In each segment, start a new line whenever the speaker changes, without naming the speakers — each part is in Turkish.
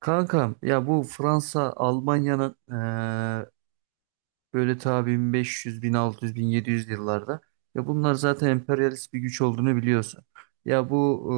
Kankam ya bu Fransa Almanya'nın böyle ta 1500, 1600, 1700 yıllarda. Ya bunlar zaten emperyalist bir güç olduğunu biliyorsun. Ya bu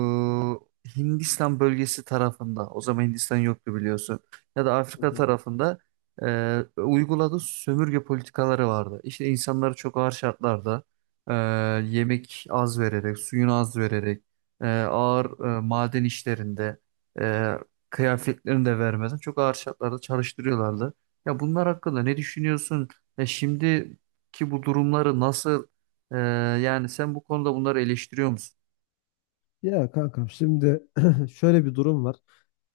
Hindistan bölgesi tarafında, o zaman Hindistan yoktu biliyorsun. Ya da
Hı
Afrika
hı.
tarafında uyguladığı sömürge politikaları vardı. İşte insanları çok ağır şartlarda e, yemek az vererek, suyunu az vererek, ağır maden işlerinde, e, kıyafetlerini de vermeden çok ağır şartlarda çalıştırıyorlardı. Ya bunlar hakkında ne düşünüyorsun? Şimdiki bu durumları nasıl e, yani sen bu konuda bunları eleştiriyor musun?
Ya kankam şimdi şöyle bir durum var.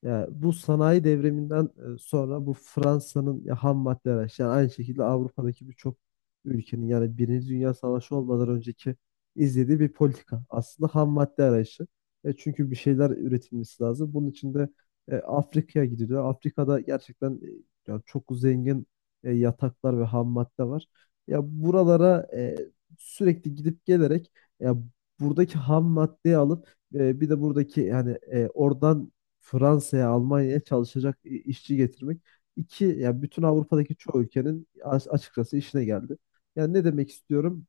Ya bu sanayi devriminden sonra bu Fransa'nın ya ham madde araç yani aynı şekilde Avrupa'daki birçok ülkenin yani Birinci Dünya Savaşı olmadan önceki izlediği bir politika. Aslında ham madde arayışı. Çünkü bir şeyler üretilmesi lazım. Bunun için de Afrika'ya gidiliyor. Afrika'da gerçekten ya çok zengin yataklar ve ham madde var. Ya buralara sürekli gidip gelerek ya buradaki ham maddeyi alıp bir de buradaki yani oradan Fransa'ya, Almanya'ya çalışacak işçi getirmek iki ya bütün Avrupa'daki çoğu ülkenin açıkçası işine geldi. Yani ne demek istiyorum?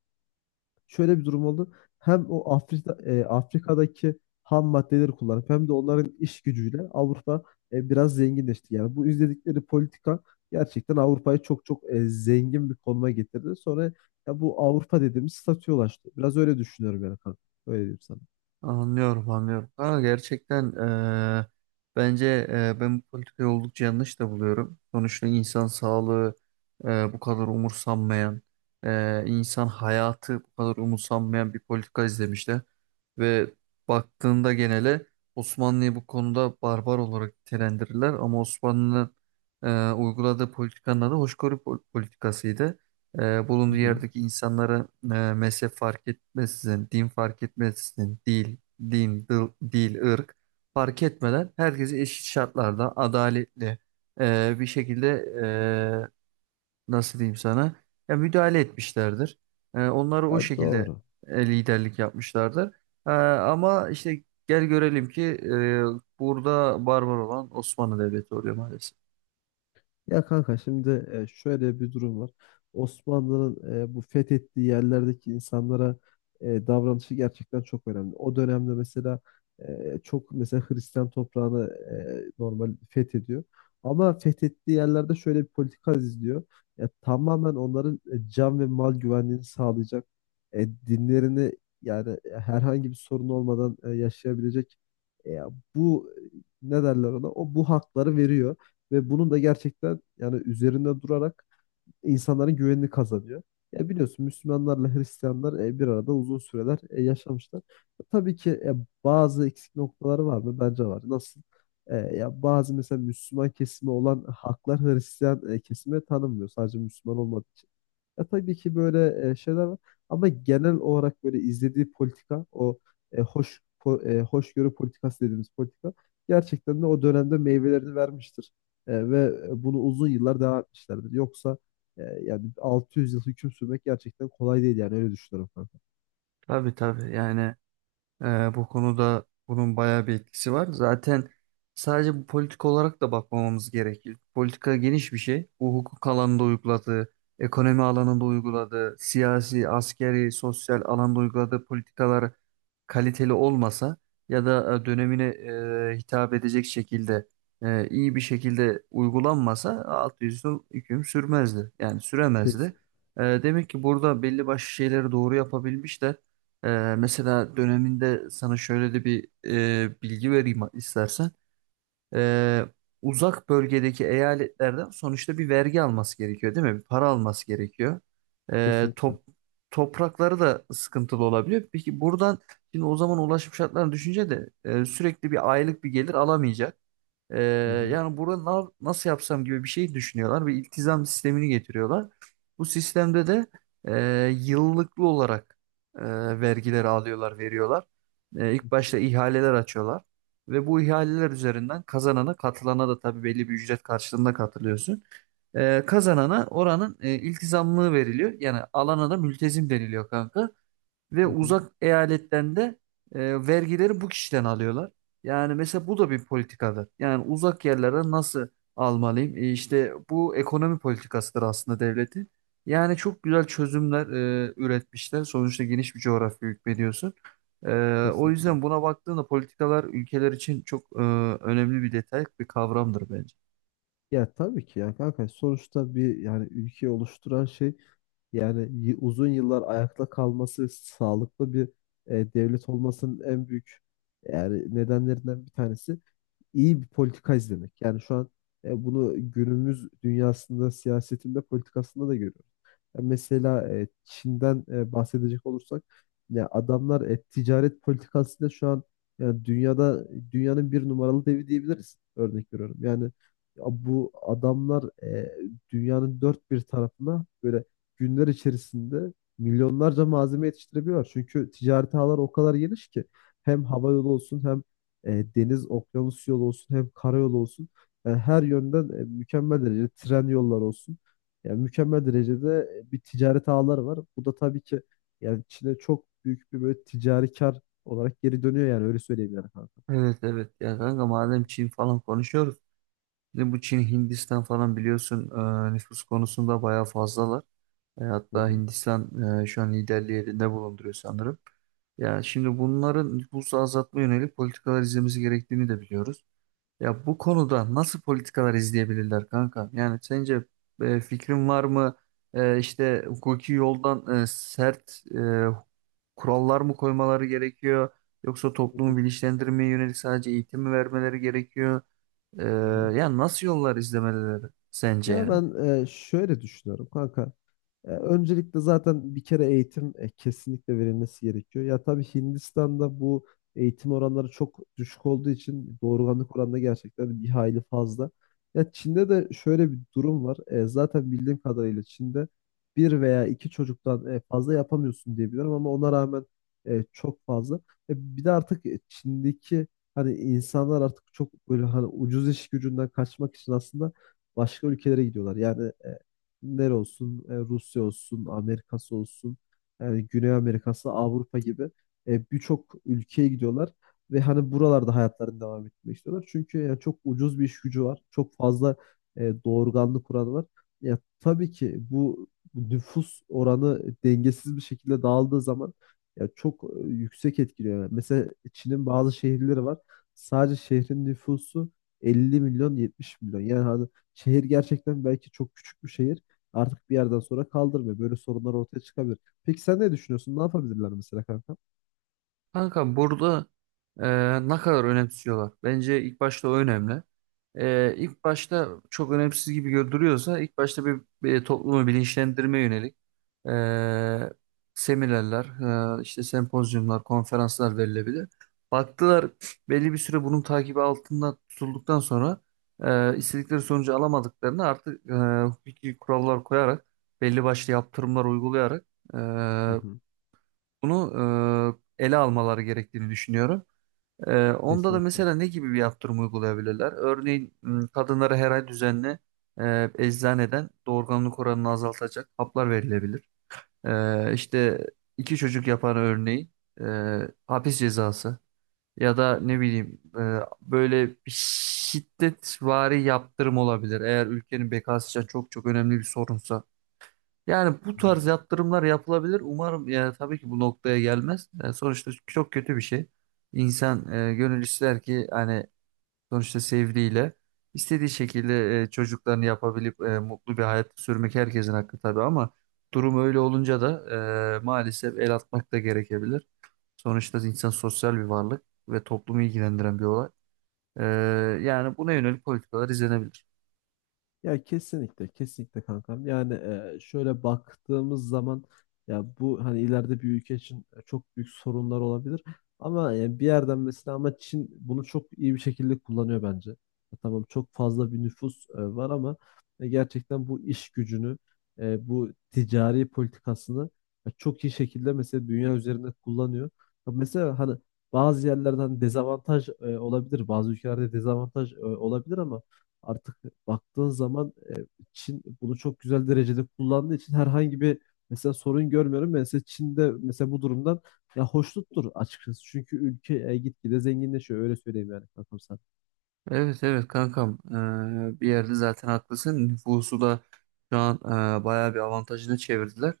Şöyle bir durum oldu. Hem o Afrika'daki ham maddeleri kullanıp hem de onların iş gücüyle Avrupa biraz zenginleşti. Yani bu izledikleri politika gerçekten Avrupa'yı çok çok zengin bir konuma getirdi. Sonra ya bu Avrupa dediğimiz statüye ulaştı. Biraz öyle düşünüyorum yani kanka. Öyle diyeyim sana.
Anlıyorum, anlıyorum. Ama gerçekten e, bence ben bu politikayı oldukça yanlış da buluyorum. Sonuçta insan sağlığı bu kadar umursanmayan, insan hayatı bu kadar umursanmayan bir politika izlemişler. Ve baktığında genele Osmanlı'yı bu konuda barbar olarak nitelendirirler. Ama Osmanlı'nın uyguladığı politikanın adı politikasıydı.
Hı
Bulunduğu
hı.
yerdeki insanlara mezhep fark etmeksizin, din fark etmeksizin, dil, ırk fark etmeden herkesi eşit şartlarda adaletli bir şekilde, nasıl diyeyim sana, ya müdahale etmişlerdir. Onları o
Ya
şekilde
doğru.
liderlik yapmışlardır. Ama işte gel görelim ki burada barbar olan Osmanlı Devleti oluyor maalesef.
Ya kanka şimdi şöyle bir durum var. Osmanlı'nın bu fethettiği yerlerdeki insanlara davranışı gerçekten çok önemli. O dönemde mesela çok mesela Hristiyan toprağını normal fethediyor. Ama fethettiği yerlerde şöyle bir politika izliyor. Ya, tamamen onların can ve mal güvenliğini sağlayacak. Dinlerini yani herhangi bir sorun olmadan yaşayabilecek. E, bu ne derler ona? O bu hakları veriyor. Ve bunun da gerçekten yani üzerinde durarak insanların güvenini kazanıyor. Ya biliyorsun Müslümanlarla Hristiyanlar bir arada uzun süreler yaşamışlar. Tabii ki bazı eksik noktaları var mı? Bence var. Nasıl? Ya bazı mesela Müslüman kesimi olan haklar Hristiyan kesime tanınmıyor. Sadece Müslüman olmadığı için. Ya tabii ki böyle şeyler var ama genel olarak böyle izlediği politika o hoşgörü politikası dediğimiz politika gerçekten de o dönemde meyvelerini vermiştir. Ve bunu uzun yıllar devam etmişlerdir. Yoksa yani 600 yıl hüküm sürmek gerçekten kolay değil yani öyle düşünüyorum kanka.
Tabii, tabii, yani bu konuda bunun bayağı bir etkisi var. Zaten sadece bu politik olarak da bakmamamız gerekir. Politika geniş bir şey. Bu hukuk alanında uyguladığı, ekonomi alanında uyguladığı, siyasi, askeri, sosyal alanda uyguladığı politikalar kaliteli olmasa ya da dönemine hitap edecek şekilde iyi bir şekilde uygulanmasa 600 yıl hüküm sürmezdi. Yani
Kes,
süremezdi. Demek ki burada belli başlı şeyleri doğru yapabilmişler. Mesela döneminde sana şöyle de bir bilgi vereyim istersen. Ee, Uzak bölgedeki eyaletlerden sonuçta bir vergi alması gerekiyor, değil mi? Bir para alması gerekiyor. Ee,
kesinlikle.
top, Toprakları da sıkıntılı olabiliyor. Peki buradan şimdi o zaman ulaşım şartlarını düşünce de sürekli bir aylık bir gelir alamayacak. Ee,
Hı hı,
Yani burada nasıl yapsam gibi bir şey düşünüyorlar ve iltizam sistemini getiriyorlar. Bu sistemde de yıllıklı olarak e, vergileri alıyorlar, veriyorlar.
hı
İlk başta
hı,
ihaleler açıyorlar ve bu ihaleler üzerinden kazanana, katılana da tabii belli bir ücret karşılığında katılıyorsun. Kazanana oranın iltizamlığı veriliyor. Yani alana da mültezim deniliyor kanka. Ve
hı hı,
uzak eyaletlerinde vergileri bu kişiden alıyorlar. Yani mesela bu da bir politikadır. Yani uzak yerlere nasıl almalıyım? İşte bu ekonomi politikasıdır aslında devletin. Yani çok güzel çözümler üretmişler. Sonuçta geniş bir coğrafya hükmediyorsun. E, O
kesinlikle.
yüzden buna baktığında politikalar ülkeler için çok önemli bir detay, bir kavramdır bence.
Ya tabii ki yani kanka sonuçta bir yani ülke oluşturan şey, yani uzun yıllar ayakta kalması, sağlıklı bir devlet olmasının en büyük yani nedenlerinden bir tanesi iyi bir politika izlemek. Yani şu an bunu günümüz dünyasında, siyasetinde, politikasında da görüyoruz. Ya mesela Çin'den bahsedecek olursak ya adamlar ticaret politikasıyla şu an yani dünyada dünyanın bir numaralı devi diyebiliriz. Örnek veriyorum. Yani ya bu adamlar dünyanın dört bir tarafına böyle günler içerisinde milyonlarca malzeme yetiştirebiliyorlar. Çünkü ticaret ağları o kadar geniş ki hem hava yolu olsun hem deniz okyanus yolu olsun hem karayolu olsun. Yani her yönden mükemmel derecede tren yolları olsun. Yani mükemmel derecede bir ticaret ağları var. Bu da tabii ki yani Çin'e çok büyük bir böyle ticari kar olarak geri dönüyor yani öyle söyleyeyim yani kanka.
Evet, evet ya kanka, madem Çin falan konuşuyoruz. Şimdi bu Çin Hindistan falan biliyorsun nüfus konusunda bayağı fazlalar.
Hı
Hatta
hı.
Hindistan şu an liderliği elinde bulunduruyor sanırım. Ya şimdi bunların nüfusu azaltma yönelik politikalar izlemesi gerektiğini de biliyoruz. Ya bu konuda nasıl politikalar izleyebilirler kanka? Yani sence fikrin var mı? İşte hukuki yoldan sert kurallar mı koymaları gerekiyor? Yoksa
Hı
toplumu
hı.
bilinçlendirmeye yönelik sadece eğitim mi vermeleri gerekiyor? E,
Hı hı.
Yani nasıl yollar izlemeleri sence
Ya
yani?
ben şöyle düşünüyorum kanka. Öncelikle zaten bir kere eğitim kesinlikle verilmesi gerekiyor. Ya tabii Hindistan'da bu eğitim oranları çok düşük olduğu için doğurganlık oranı da gerçekten bir hayli fazla. Ya Çin'de de şöyle bir durum var. Zaten bildiğim kadarıyla Çin'de bir veya iki çocuktan fazla yapamıyorsun diye biliyorum ama ona rağmen çok fazla. Bir de artık Çin'deki hani insanlar artık çok böyle hani ucuz iş gücünden kaçmak için aslında başka ülkelere gidiyorlar. Yani Rusya olsun, Amerika'sı olsun, yani Güney Amerika'sı, Avrupa gibi birçok ülkeye gidiyorlar ve hani buralarda hayatlarını devam etmek istiyorlar. Çünkü yani çok ucuz bir iş gücü var, çok fazla doğurganlık kuralı var. Ya tabii ki bu nüfus oranı dengesiz bir şekilde dağıldığı zaman ya çok yüksek etkiliyor. Yani mesela Çin'in bazı şehirleri var. Sadece şehrin nüfusu 50 milyon 70 milyon. Yani hani şehir gerçekten belki çok küçük bir şehir artık bir yerden sonra kaldırmıyor. Böyle sorunlar ortaya çıkabilir. Peki sen ne düşünüyorsun? Ne yapabilirler mesela kanka?
Kanka burada ne kadar önemsiyorlar? Bence ilk başta o önemli. İlk başta çok önemsiz gibi görünüyorsa ilk başta bir toplumu bilinçlendirmeye yönelik e, seminerler, işte sempozyumlar, konferanslar verilebilir. Baktılar, belli bir süre bunun takibi altında tutulduktan sonra istedikleri sonucu alamadıklarını artık hukuki kurallar koyarak belli başlı yaptırımlar uygulayarak
Hı hı.
bunu ele almaları gerektiğini düşünüyorum. Onda da
Kesinlikle.
mesela ne gibi bir yaptırım uygulayabilirler? Örneğin kadınlara her ay düzenli eczaneden doğurganlık oranını azaltacak haplar verilebilir. İşte iki çocuk yapan örneğin e, hapis cezası ya da ne bileyim, böyle bir şiddetvari yaptırım olabilir. Eğer ülkenin bekası için çok çok önemli bir sorunsa. Yani bu
Hı hı.
tarz yatırımlar yapılabilir. Umarım ya tabii ki bu noktaya gelmez. Sonuçta çok kötü bir şey. İnsan, gönül ister ki hani sonuçta sevdiğiyle istediği şekilde çocuklarını yapabilip mutlu bir hayat sürmek herkesin hakkı tabii ama durum öyle olunca da maalesef el atmak da gerekebilir. Sonuçta insan sosyal bir varlık ve toplumu ilgilendiren bir olay. E, Yani buna yönelik politikalar izlenebilir.
Ya kesinlikle, kesinlikle kankam. Yani şöyle baktığımız zaman ya bu hani ileride bir ülke için çok büyük sorunlar olabilir. Ama yani bir yerden mesela ama Çin bunu çok iyi bir şekilde kullanıyor bence. Ya tamam çok fazla bir nüfus var ama gerçekten bu iş gücünü, bu ticari politikasını çok iyi şekilde mesela dünya üzerinde kullanıyor. Ya mesela hani bazı yerlerden dezavantaj olabilir, bazı ülkelerde dezavantaj olabilir ama artık baktığın zaman Çin bunu çok güzel derecede kullandığı için herhangi bir mesela sorun görmüyorum. Ben mesela Çin'de mesela bu durumdan ya hoşnuttur açıkçası. Çünkü ülke gitgide zenginleşiyor öyle söyleyeyim yani kankam sana.
Evet, evet kankam. Bir yerde zaten haklısın, nüfusu da şu an bayağı bir avantajını çevirdiler.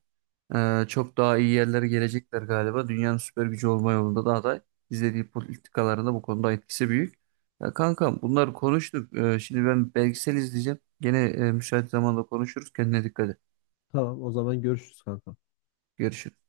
Çok daha iyi yerlere gelecekler galiba, dünyanın süper gücü olma yolunda da aday, izlediği politikalarında bu konuda etkisi büyük. Ya kankam, bunları konuştuk. Şimdi ben belgesel izleyeceğim gene, müsait zamanda konuşuruz, kendine dikkat et,
Tamam o zaman görüşürüz kankam.
görüşürüz.